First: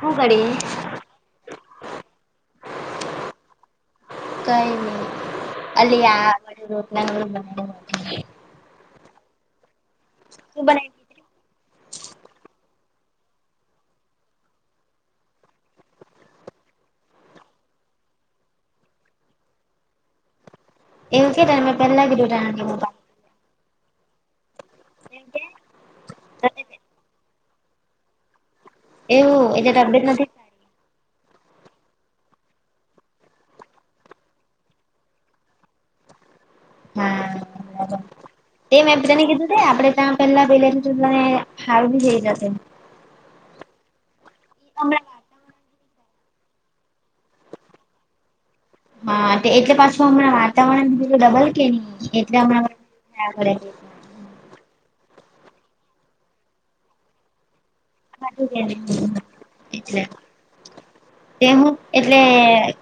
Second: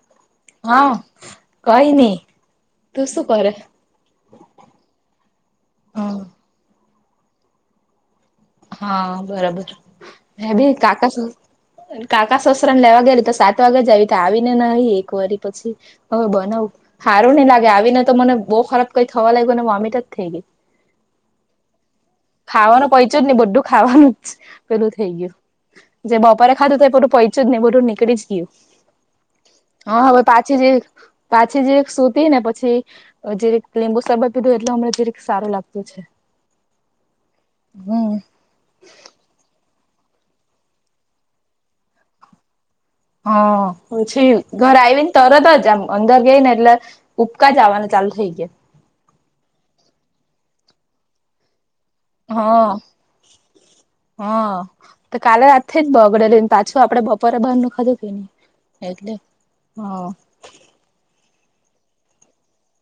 હું કરીએ? હા, કઈ ની તું શું કરે? કઈ ની, અલી હમ આ [inaudible] હા બરાબર, મે શું ભી બનાવી? કાકા કાકા સસરા ને લેવા ગયેલી તો સાત વાગે જ આવી ને એક વાર નાઈ પછી. હવે બનાવ હારું ની લાગે આવીને તો મને બો ખરાબ કઈ થવા લાગ્યું ને વોમિટ જ થઈ ગઈ. એવું કે મેં તને પહેલા કીધું તને કે હું ખાવાનો પૈચો જ નહી બધું ખાવાનું જ પેલું થઈ ગયું બનાવીશ. જે બપોરે ખાધું તો એ પેલું પ ને બધું નીકળી જ ગયું. એવું એટલે તબિયત નથી સારી. પછી જે પાછી જે સૂતી ને પછી અ જે રીત લીંબુ સબા પીધું એટલે હમં જે રતે સારું લાગતું છે. હમ એ મેં તને કીધું તે આપણે ત્યાં પેલા પેલે તો તને હાર બી થઈ જશે. હા હછી ઘર આઈવી? તરત જ આમ અંદર ગઈ ને એટલે ઉપકા જ આવવાને ચાલુ થઈ ગયા. હા એટલે પાછું હમણાં વાતાવરણ બી ડબલ કે નહી એટલે હમણાં પડે. હ, તો કાલે રાત થી જ બગડેલુ ને પાછું આપડે બપોરે બહાર ન ખાધું. કે નહી એટલે [inaudible] એટલે. હા તે હું એટલે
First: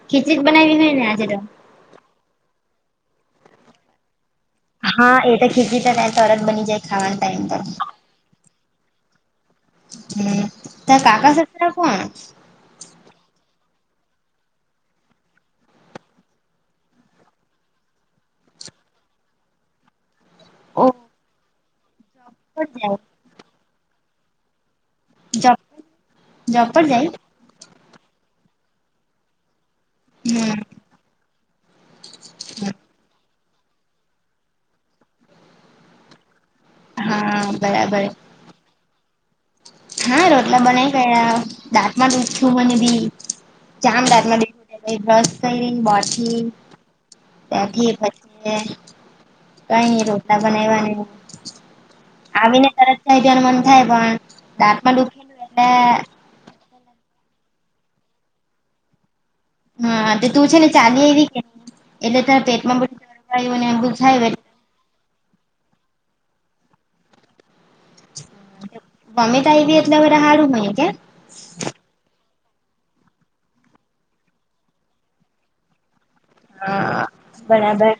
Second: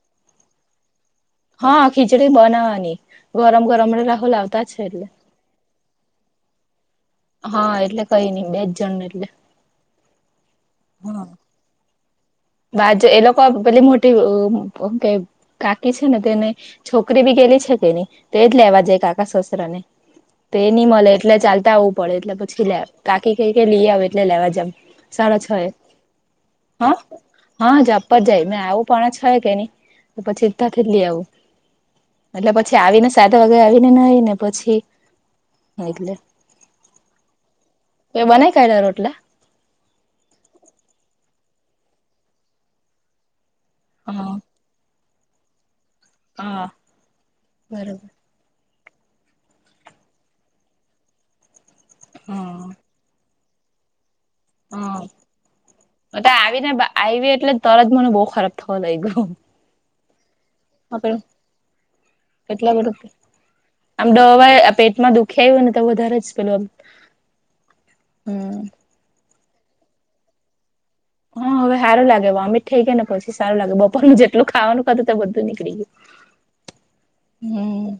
ખીચડીક બનાવી હોય ને આજે તો. હા ખીચડી બનાવાની ગરમ ગરમ રાહુ લાગ. હા એ તો ખીચડી તો તરત બની જાય ખાવાનું. હા એટલે કઈ નઈ બે જ જણને એટલે. હમ્મ તા હા કાકા સાચરા કોણ? બાજુ એ લોકો પેલી મોટી હું કે કાકી છે ને તેને છોકરી બી ગેલી છે કેની તોજ લેવા જાય કાકા સસરા ને. તે ઓ ની મળે એટલે ચાલતા આવવું પડે એટલે પર પછી લે જાય કાકી કઈ કે લઈ આવે એટલે લેવા જામ. સાડા છ જોબ એ જોબ હ, પર જાય હા જોબ પર જાય મે આવું પણ છ કે ની. તો, પછી હમ તાથી જ લી આવુ. એટલે પછી આવીને સાત વાગે, આવીને નાઈ ને, પછી એટલે હા, બરાબર. એ, બનાય કાયલા રોટલા. હા, રોટલા બનાવી કાયરા, દાંત માં દુખ્યું મને બી. જામ રાાત હા માં બેઠું બ્રશ કરીો હા ત્યાંથી બરોબર પછી ને, કાઈ ની રોટલા બનાયવાને આવીને હા તરત જઈ દવાનું મન થાય પણ, દાંત માં દુખી ને તાઆવીને આવી એટલે, તરત મને બહુ ખરાબ થવા લઈ ગય હા, તું છે ને, ચાલી આવી કે, એટલે ત પેટમાં બધું જળકાયું ને આમ થાય. પેટમાં દુખી આવ હોય ને, તો વધારે જ પેલું હમ મમ્મે તો આયવી એટલે તો, હવે હારુ પડયુ કે. હા, હવે સારું લાગે વોમિટ થઈ ગય ને, પછી સારું લાગે બપોરનું જેટલું ખાવાનું ખાું તો બધું નીકળી ગયું. હ. હા, બરાબર.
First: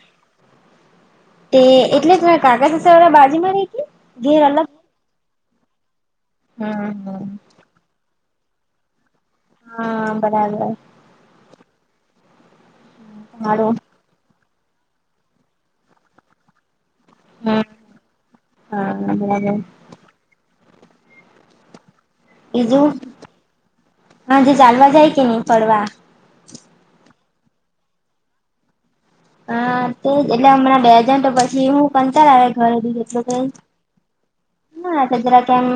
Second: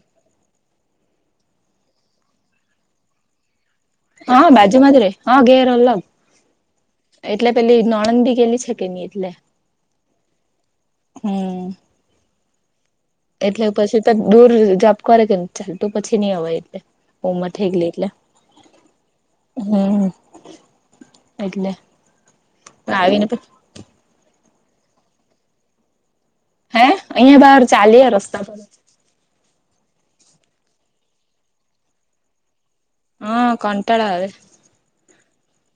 તે, એટલે જ કાકાશેવાળા બાજી માં રહીકી હા, બાજુમાં જ રે હા, ઘેર અલગ હમ હમ. એટલે પેલી નણંદ ભી ગેલી છે. કે, એટલે હા, બરાબર. હમ એટલે, હારું પછી તો દૂર જપ કર કે, ચાલતું પછી નઈ અવાય એટલે ઉંમર હા થેગલી એટલે, બરાબર હમ. એટલે બીજું, આવીને પછી હાજે ચાલવા જાય કે નહી? ફરવા. હે, અહિયાં બાર ચાલીય રસ્તા પર. હા, તે એટલે, હમણાં બે જન તો, પછી હું કંતાળ આવે ઘરે દીધ હા કંટાળો આવે હમ, હ, જરાક-જરાક એમ,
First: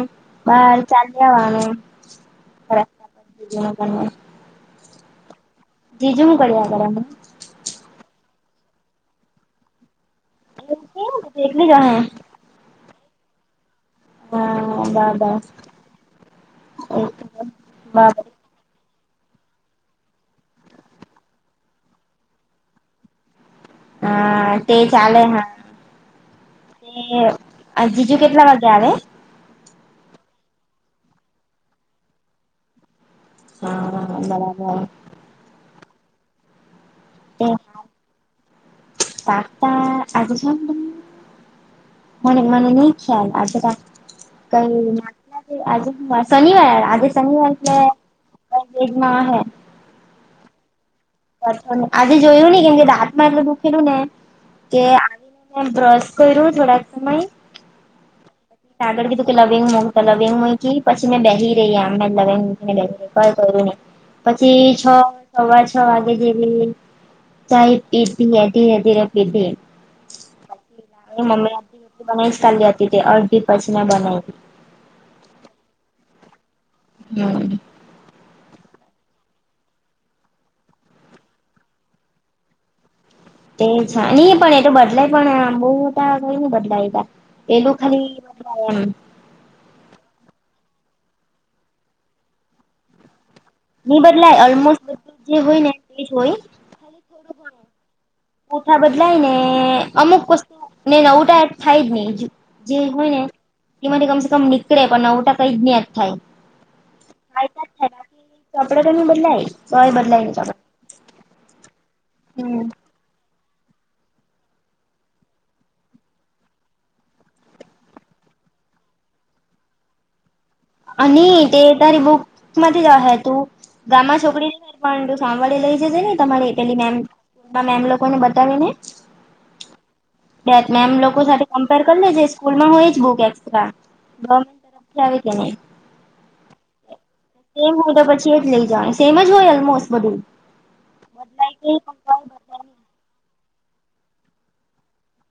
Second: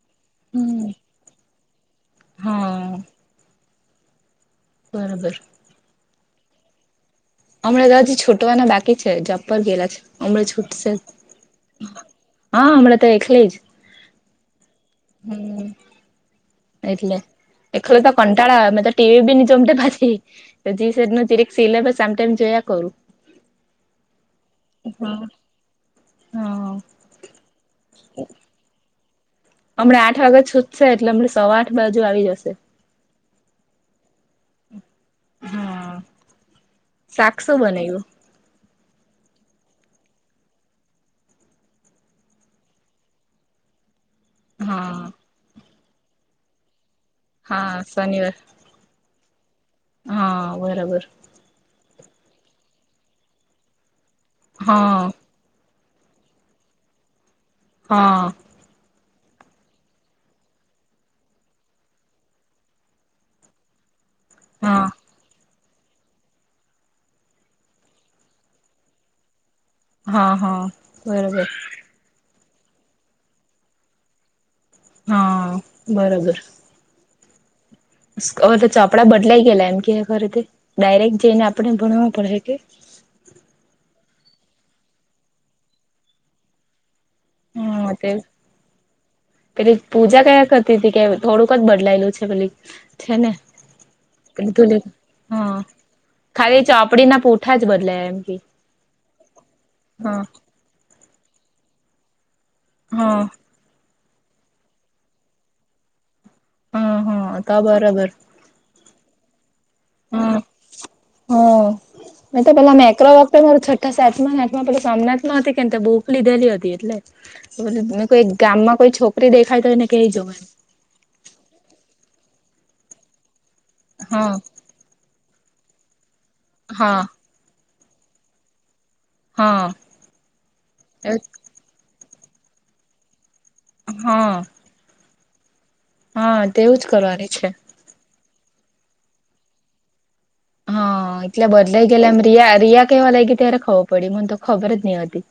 બાર હમ. ચાલીયા વાનું. હા [unintelligible] બરોબર. જીજું, હું કરીયા કરે? અમના. અમના દત્ત છૂટવાના બાકી છે, જોબ પર ગેલા છે, અમના છૂટ સે. એવું કે તું એકલી જ અહે હા, હમણાં તો એકલી જ. હા, બાહ-બાહ હમ એટલે, એખલુ તો કંટાળ આવે, મે તો ટીવી બી ની જોમ તે પાછી. તોી ન જેીરે સિલે બસ આમ ટાઈમ જોયા કરું. હા, તે ચાલે હા. હા જીજુ કેટલા વાગે આવે? હમણા આઠ વાગ્યા છૂટશે, એટલે હમને સવા આઠ બાજુ આવી જશે. હા, બરાબર. હા, શાક શું બનાય્યું? પાથ તા આવે છે કે? મને-મને ન ખ્યાલ આજરા હા કઈ આજે શનિવાર? આજે શનિવાર એટલે હા શનિવાર એક ના, હૈ. હા બરાબર. [unintelligible] આજે જોયું નહીં કેમ કે રાાત માં એટલે દુખેલું ને કે હા [unintelligible] એમ બ્રશ કર્યું થોડાક સમય. હા. આગળ કીધું કે લવિંગ મૂક તો લવિંગ મૂઈકી, પછી મે બેહી રેઈ એમ, મે લવિંગ મૂકીને બેહી રેઈ. [unintelligible] કરું નહીં. પછી હા છ અવાજ છ વાગે [unintelligible] ચાય પીધી એ ધીરે-ધીરે પીધી. હા, હા, બરબર. [unintelligible] અડધી પછી મે બનાઈ. હા બરોબર. હમ્મ. એટલે ચોપડા બદલાઈ ગયેલા એમ કે [unintelligible] ડાયરેક્ટ જઈને આપણે ભણવું પડે હે કે. એ [unintelligible] પણ એ તો બદલાય પણ બહુ [unintelligible] એટલું હા ખાલી તે [unintelligible] પેલી પૂજા કહ્યા કરતી તી કે થોડુંક જ બદલાયેલું છે પેલી છે ને. નહી બદલાય ઓલમોસ્ટ બધું [unintelligible] જે હા. હોય ને તે જ હોય ખાલી ચોપડી ના પુઠ ઠા જ બદલાયાં એમ. કે પૂંઠા બદલાય ને હા અમુક વસ્તુ ને નવું તો એડ થાય ની જ. જે હોય હા ને એમાંથી કમસે કમ નીકળે પણ નવું ટો કંઈ જ નહીં એડ થાય. હમ્મ-હમ્મ. તો ફાયદા જ થાય બરોબર. બાકી ચોપડા [unintelligible] બદલાઈ તોય બદલાઈ નહીં હા ચોપડા. હા. મે તો હમ પેલા [unintelligible] [unintelligible] મારું છઠ્ઠા, સાતમાં ને આઠમા પેલું સોમનાથમાં હતી ને તયે તો બુક લીધેલી હતી એટલે. મતલબ ને કોઈ ગામમાં કોઈ છોકરી દેખાય તો એને કહી [unintelligible] અની તે તારી બુક માંથી જ અહે તું. ગામમાં હા છોકરી [unintelligible] પરંતું સાંભળી લઈ જજે ને તમારી પેલી મેમ હા માં મેમ લોકોને બતાવી ને. હા બેત મેમ લોકો સાથે કમ્પેર કર લેજે, સ્કૂલમાં હોય જ બુક એક્સ્ટ્રા. હા [unintelligible] આવે કે નહીં. હા તેવું જ કરવાની છે. સેમ હું તો પછી એ જ લઈ જવાની. સેમ જ હોય ઓલમોસ્ટ બધું. હા. એટલે બદલાય બદલાઈ કે ગયેલા એમ રિયા-રિયા કહેવા લાઈગી ત્યારે ખબર પડી, મને તો ખબર જ નહીં હતી.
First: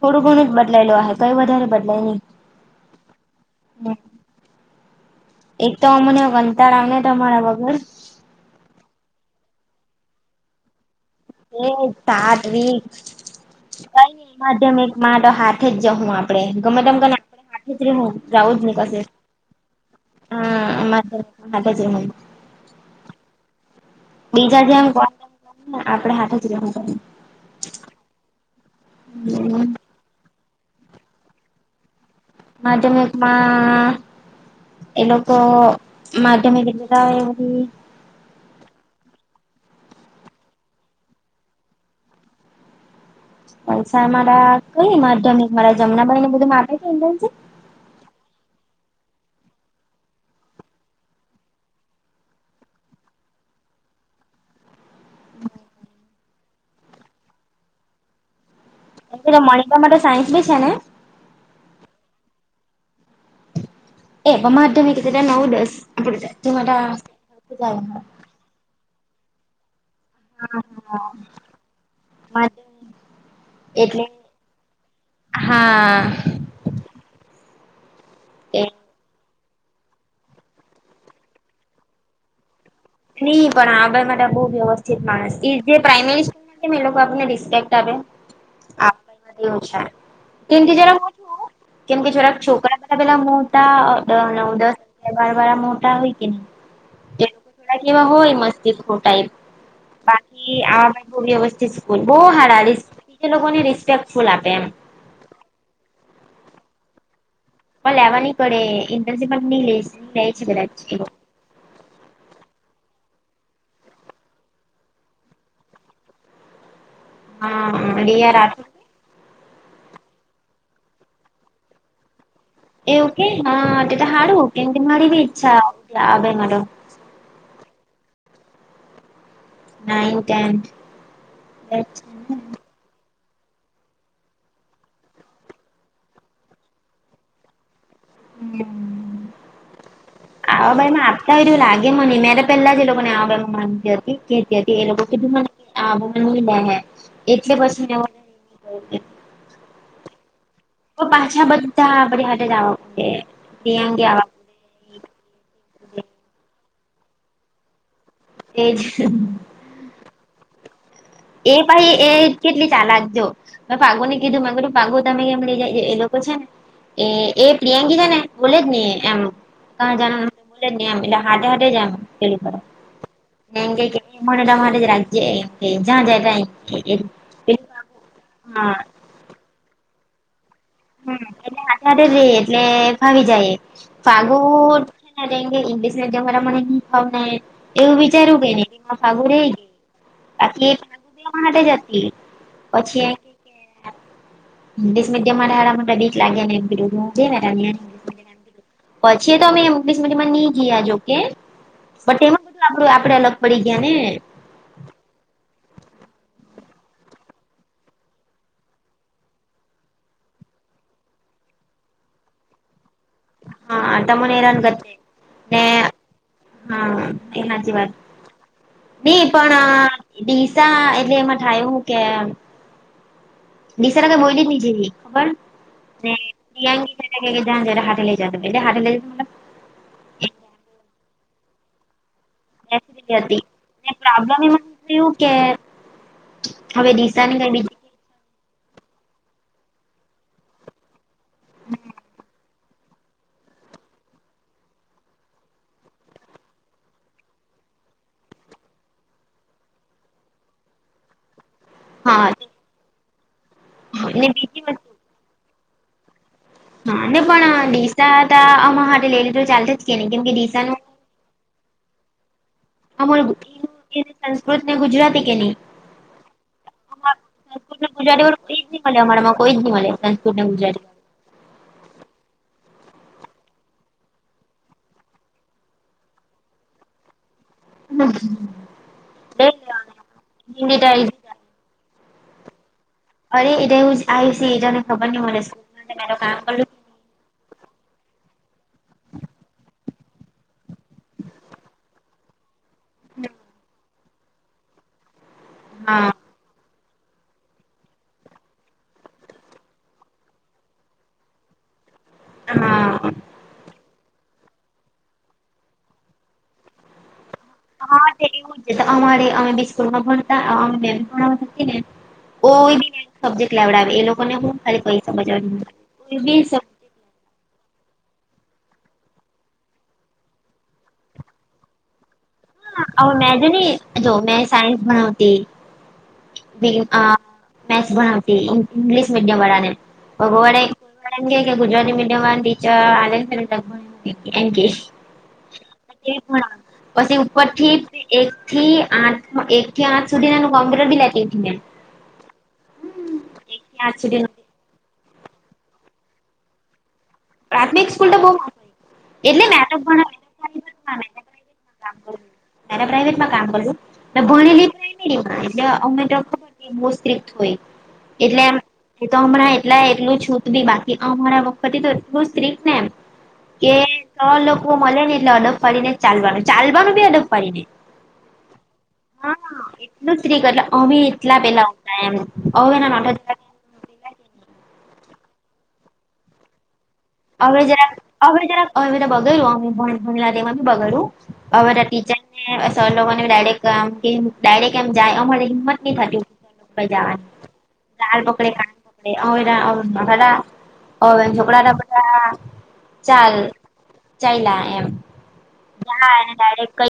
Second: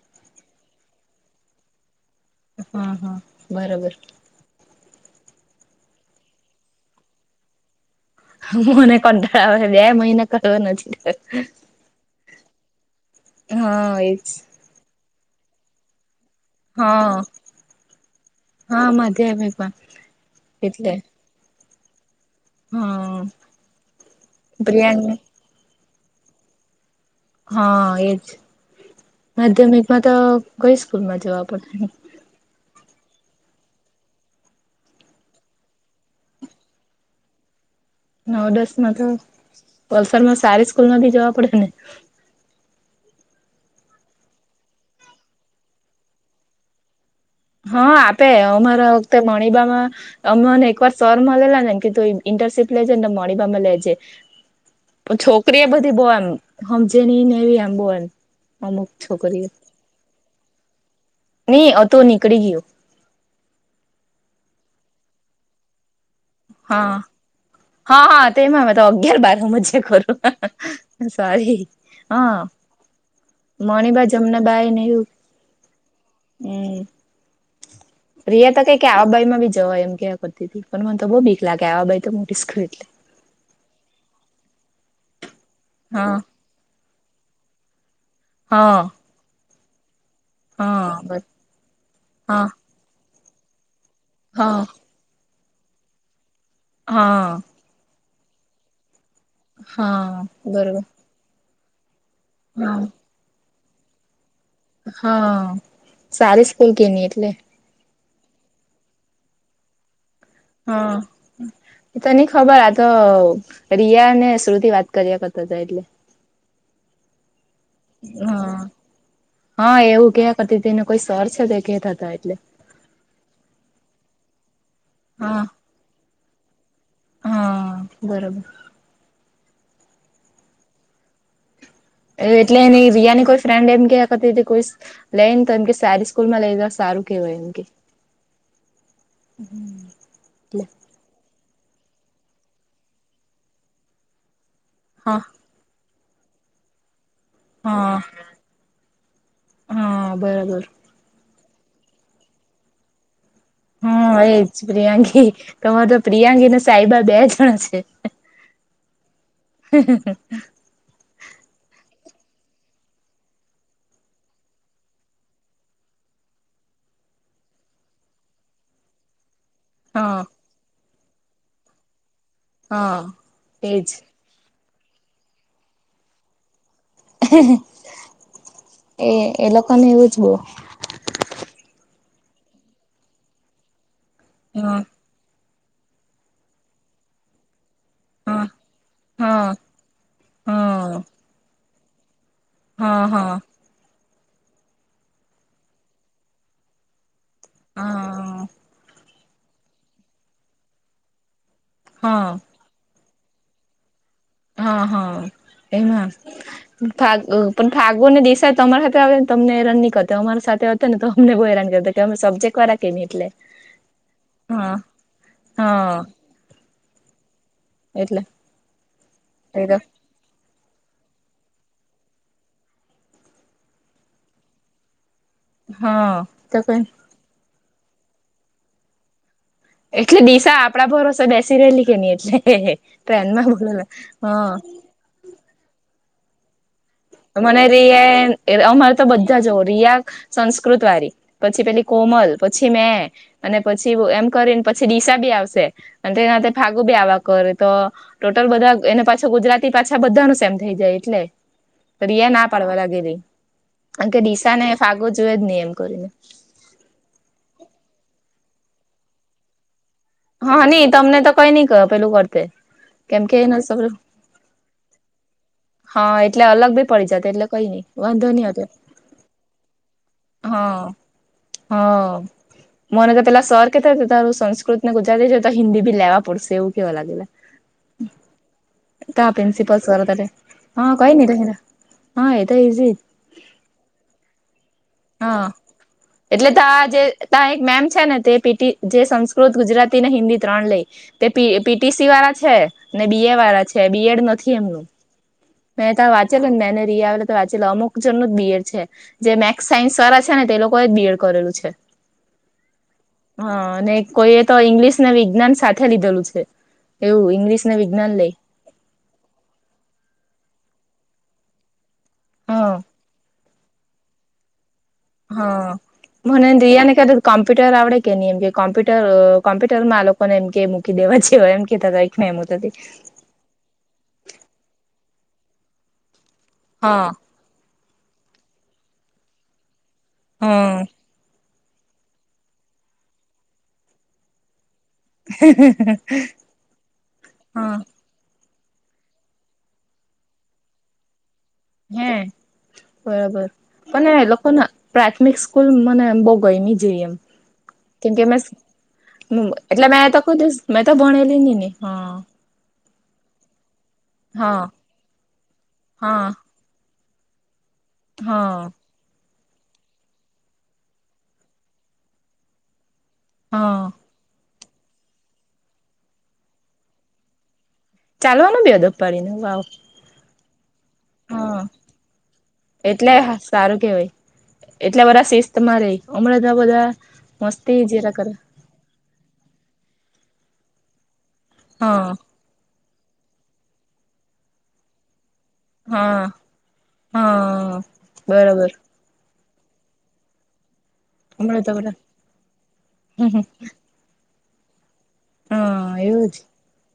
થોડું ઘણું જ બદલાયેલું હે, કોઈ વધારે બદલાય નહીં. હમ્મ-હમ્મ બરોબર. એક તો અમને કંટાળાવ ને તમારા વગર. [unintelligible] હા એજ [unintelligible] માધ્યમિકમાં તો હાથે જમવામાં હા હા પણે [unintelligible] માધ્યમિકમાં હા. [inaudible] હમ્મ. બીજા જેમ [inaudible] આપડે હાથે જ રહેવું પડે. હા એજ. હમ માધ્યમિકમાં તો કંઈ સ્કૂલમાં જવા પડે? માધ્યમિકમાં એ લોકો માધ્યમિક [unintelligible] નવ દસ માં તો વલસાડમાં સારી સ્કૂલ માંથી જવા પડે ને. [unintelligible] મારા કંઈ માધ્યમિક મારા જમનાબાઈને બધું [unintelligible] હા આપે અમારા વખતે મણિબામાં અમોને એકવાર સર મલેલા ને કેધું ઇન્ટર્નશીપ લેજે તો મણીબામાં લેજે. પણ છોકરી એ બધી બો એમ હમજે ની ને એવી એમ બો એમ અમુક. પેલા છોકરીઓ મણિબામાં તો સાયન્સ બી છે ને. ની હતું નીકળી ગીયું. એ હમણાં તો મેં કીધું કે નવ દસ. હા-હા-હા તેમાં મેં તો અગિયાર બાર હમજીયા કરું. સોરી હ. એટલે મણીબા જમના બાય ને એવું હા હમ્મ. પ્રિયા તો એ કેય કે આવા બાઈ માં બી જવાય એમ કહ્યા કરતી હતી પણ મને તો બહુ બીક લાગે આવા બાઈ તો મોટી સ્કૂલ એટલે. નહી પણ આવા બાઈ માં તો બહુ વ્યવસ્થિત માણસ જે હા પ્રાઇમરી કેમ એ લોકો આપને રિસ્પેક્ટ આપે હા આપ એવુ છે. તેનથી જરા હા બર છું કેમકે જરાક હા છોકરા પેલા મોટા નવ હા દસ. અગિયાર બાર વાળા મોટા હોય કે ની. હા. થોડા કેવા હોય મસ્તીદ ખોટા ટાઈપ હા બાકી બરોબર આવા બાઈ બો વ્યવસ્થિત સ્કૂલ બોહ હારી હા લોકોને રિસ્પેક્ટફૂલ આપે એમ. હા સારી સ્કૂલ કેની એટલે. પણ લેવા ની પડે ઇન્ટર્નશિપ પણ ન લે લે છે કદાચ હા એઓ. એ તો નઈ ખબર આતો રિયા અને શ્રુતિ વાત કર્યા કરતો હતો એટલે. હા-હા રીયા હા. રાઠોડ. હા એવું કિયા કરતી તી ને કોઈ સર છે તે કેતા હતા એટલે. એવુ કે હા તે તો હારુ કેમ કે મારી બી હા ઈચ્છા આવે એમાં તો. હા બરોબર. નાઈન્થ, ટેન્થ એજ. એટલે એની રિયા ની કોઈ ફ્રેન્ડ એમ કિયા કરતી કોઈ સ્કૂ લઈ ને તો એમ કે સારી સ્કૂલ માં લેજો સારું કેહેવાય એમ કે. હમ્મ. એટલે. આહવા બાઈ આપતા હો તેવું લાગે મને મેતો પેલા જ એ લોકો ને આહવા બાઈ માં માનતી હતી. કતી હતી એ લોકો હા કીધું મને આ નહી લે હે એટલે પછી હા. તેઓ. હા બરાબર. પણ પાછા બધા આપડી હાથે જ આવા કુદે હે. હા એજ પ્રિયાંકી તમારે તો પ્રિયાંકીને સાઈબા બે જણા છે. એજ. હહહ. એ પાહી એ કેટલી ચાલાક જો. મેં પાગુ ને કીધુંમાં કધું પાગુ તમે કેમ લઈ જાય એ એ લોકો છે ને. એ એ પ્રિયાંકી છે ને બોલે જ ને એમ. કહાં જવાના હા એમ પૂછે જ ની આમ એટલે હાથે-હાથે જ એમ પેલું કરો. હા. ને એક કહે એજ કે મને તમાર હાથે જ રાખજે એમ કેહ જ્યાં જાય તા એમ કેહ. હે હે એ એ લોકોને એવું જ બો. હમ્મ એટલે હાથે-હાથે રેય એટલે ફાવી જાય ફાગુ હા એમ કેહ ઈગ્લિશ મીડિયમ વાળા મને ની ફાવતે. એવું વિચારવું હા કે નહી ફાગુ રેય હા બાકી એ હા ફાગુ તો મારા હાથે જ હતી. હા પછી હા ઇંગલિશ મીડિયમ વાળા હારા. બીક લાગ્યા એને હ [unintelligible] પછી એ તો અમે ઇંગ્લીશ મીડિયમાં ની ગયા જોકે બટ હા તેમાં આપડું આપડે અલગ પડી ગયા ને હા હા એમાં [unintelligible] ને દિસા એ તમારી સાથે આવેને તમને હેરાની કરતા હોય અમાર સાથે તને હમને બવ હેરાન કરતા કે હમે સબજેક્ટ વારા કેમ કે એટલે હા તમને હા હેરાનગત ને હા હા એ સાચી વાત એટલે ની એ પણ ડીસા એટલે એમાં થાય એવું કે દિશારા તો બોલી બી જઈએ ખબર ને હા તો કે જા હાથેઈ એ હા લ [unintelligible] એટલે દિશા આપડા ભરોસે બેસી રહેેલી કે નઈ એટલે ટ્રેનમાં બોલો હ એવું કે હવે દિશા ને કઈ મને બીજ રિયા અમારે તો બધા જ રિયા સંસ્કૃત વરી પછી પેલી કોમલ પછી મેં અને પછી એમ કરીને પછી ડીસા બી આવશે અને તેના ફાગુ બી આવા કરે તો ટોટલ બધા એને પાછા ગુજરાતી પાછા બધા ન સેમ થઈ જાય એટલે હા રિયા ના પાડવા લાગીરિ કારણ કે ડીસા બીજી ને વસ્તુ ફાગો જોએ જ નહી એમ કરીને હા ને પણ ડીસા તો આમાર હતે ચાલશે જ કે નહી કેમ કે ડીસા હા નું નહી તમને તો કઈ નઈ કહે પેલું વરતે અમારે એ સંસ્કૃત ને ગુજરાતી કે નહી હા એટલે અલગ બી પડી જતા એટલે કઈ નઈ [unintelligible] વાંધો ગુજરાતી કોઈજ હતો નહી મળે અમારા માં કોઈ જ નહી મળે [unintelligible] જાય હ મને પેલા સર કે તું સંસ્કૃત ને ગુજરાતી છેતો હિન્દી ભી લેવા પડશે એવ કેવા લાગેલા લઈ ત પ્રિન્સીપાલ સર લેવાના ત્યારે હિન્દી હા કઈ તો રહીલા હા એતો ઇઝી અરે એવુ આઈ સી એવું જ આવી છે એને ખબર નઈ મને સ્કૂલ મે કામ કર્યું આજે તા એક મેમ છે ને તે પીટી જે સંસ્કૃત ગુજરાતી ને હિન્દી ત્રણ લઈ તે પી પીટીસી વાળા છે. ને બી એ વાળા છે બી એડ નથી એમનું મે ત હા વાત મેનેરિયા આવે તો વાચે અમુક જનો જ બીએડ છે જે મે સાયન્સ વાળા છે ને તે લોકો એ જ બીએડ કરેલું છે હા હા અને કોઈ એ તો ઈંગ્લિશ ને વિજ્ઞાન સાથે લીધેલું છે એવું ઇંગ્લિશ હા એવું જ છે અમારે અમે બિસ્કૂલમાં ભણતા [unintelligible] ઓ હા બી સબ્જેક્ટ લેવડાવે એ લોકોને હું ખાલી પૈસા બચાવવા હા કોઈ બી મનેન સબ્જેક્ટ રિયાને ક કોમ્પ્યુટર આવડે કે નહી એમ કે કોમ્પ્યુટર કોમ્પ્યુટરમાં આલોકોને એમ કે મૂકી દેવા જે હો એમ કેતાતા [unintelligible] હા [unintelligible] મેન જો મેં સાયન્સ ભણાવતી મે હા મેથ્સ ભણાવતી ઇંગ્લિશ મીડિયમ વાળા ને ભગવળે હમ એ કે ગુજરાતી મીડિયમ ટીચર આ [unintelligible] પણ પછી ઉપરથી હા એક થી આઠ એક થી આઠ સુધી એનું કોમ્પ્યુટર બી લેતીતી મેં હે બરાબર એક થી આઠ પણ સુધી હ નું લોકા ના. પ્રાથમિક સ્કૂલ મને બો ગઈની જયે એમ પ્રાથમિક સ્કૂલ તો બો. હમ્મ એટલે મેં તો કોઈ દિવસ મેં તો ભણેલી નહી હા. એને પ્રાાઈવેટમાં કામ કરલુ હા ભણેલી પ્રાઈમેરીમાં એટલે અમે તો હા બો સ્ટ્રીક હોય એટલે એમ. હા એ તો હમણાં એટલા એટલું છૂત બી બાકી અમારા વખતે તો એટલું સ્ત્રીક ને એ કે હા ત્રણ લોકો મળે ને એટલે અડબ વાળીને ચાલવાનું ચાલવાનું ભી અડબ વારીને ચાલવાનું અડબ વારીને વાવ એ સ્ત્રી કર એટલે અવે એટલા હા પેલા એમ અવે એટલે ના. સારું કેવાય એટલા બધા શિસ્ત માં રહે હમણાં ના બધા હવે મસ્તી જરા જેરા કરે હવે જરા હવે બગ્યું અમે ભ ભલા તેમાં બી બગાડું હવે હા ટીચર સર લોકો ને ડાયરેકમ આમ કે આમ ડાયરેક્ટ એમ જાય અમારે. થતી [unintelligible] હવે તો હા હા બરાબર બધા ઓવેન હમણાં તો છોકરા. બધા હ ચાલ હ ચાયલા એમ હા એવું એને જ ડાયરેક કઈ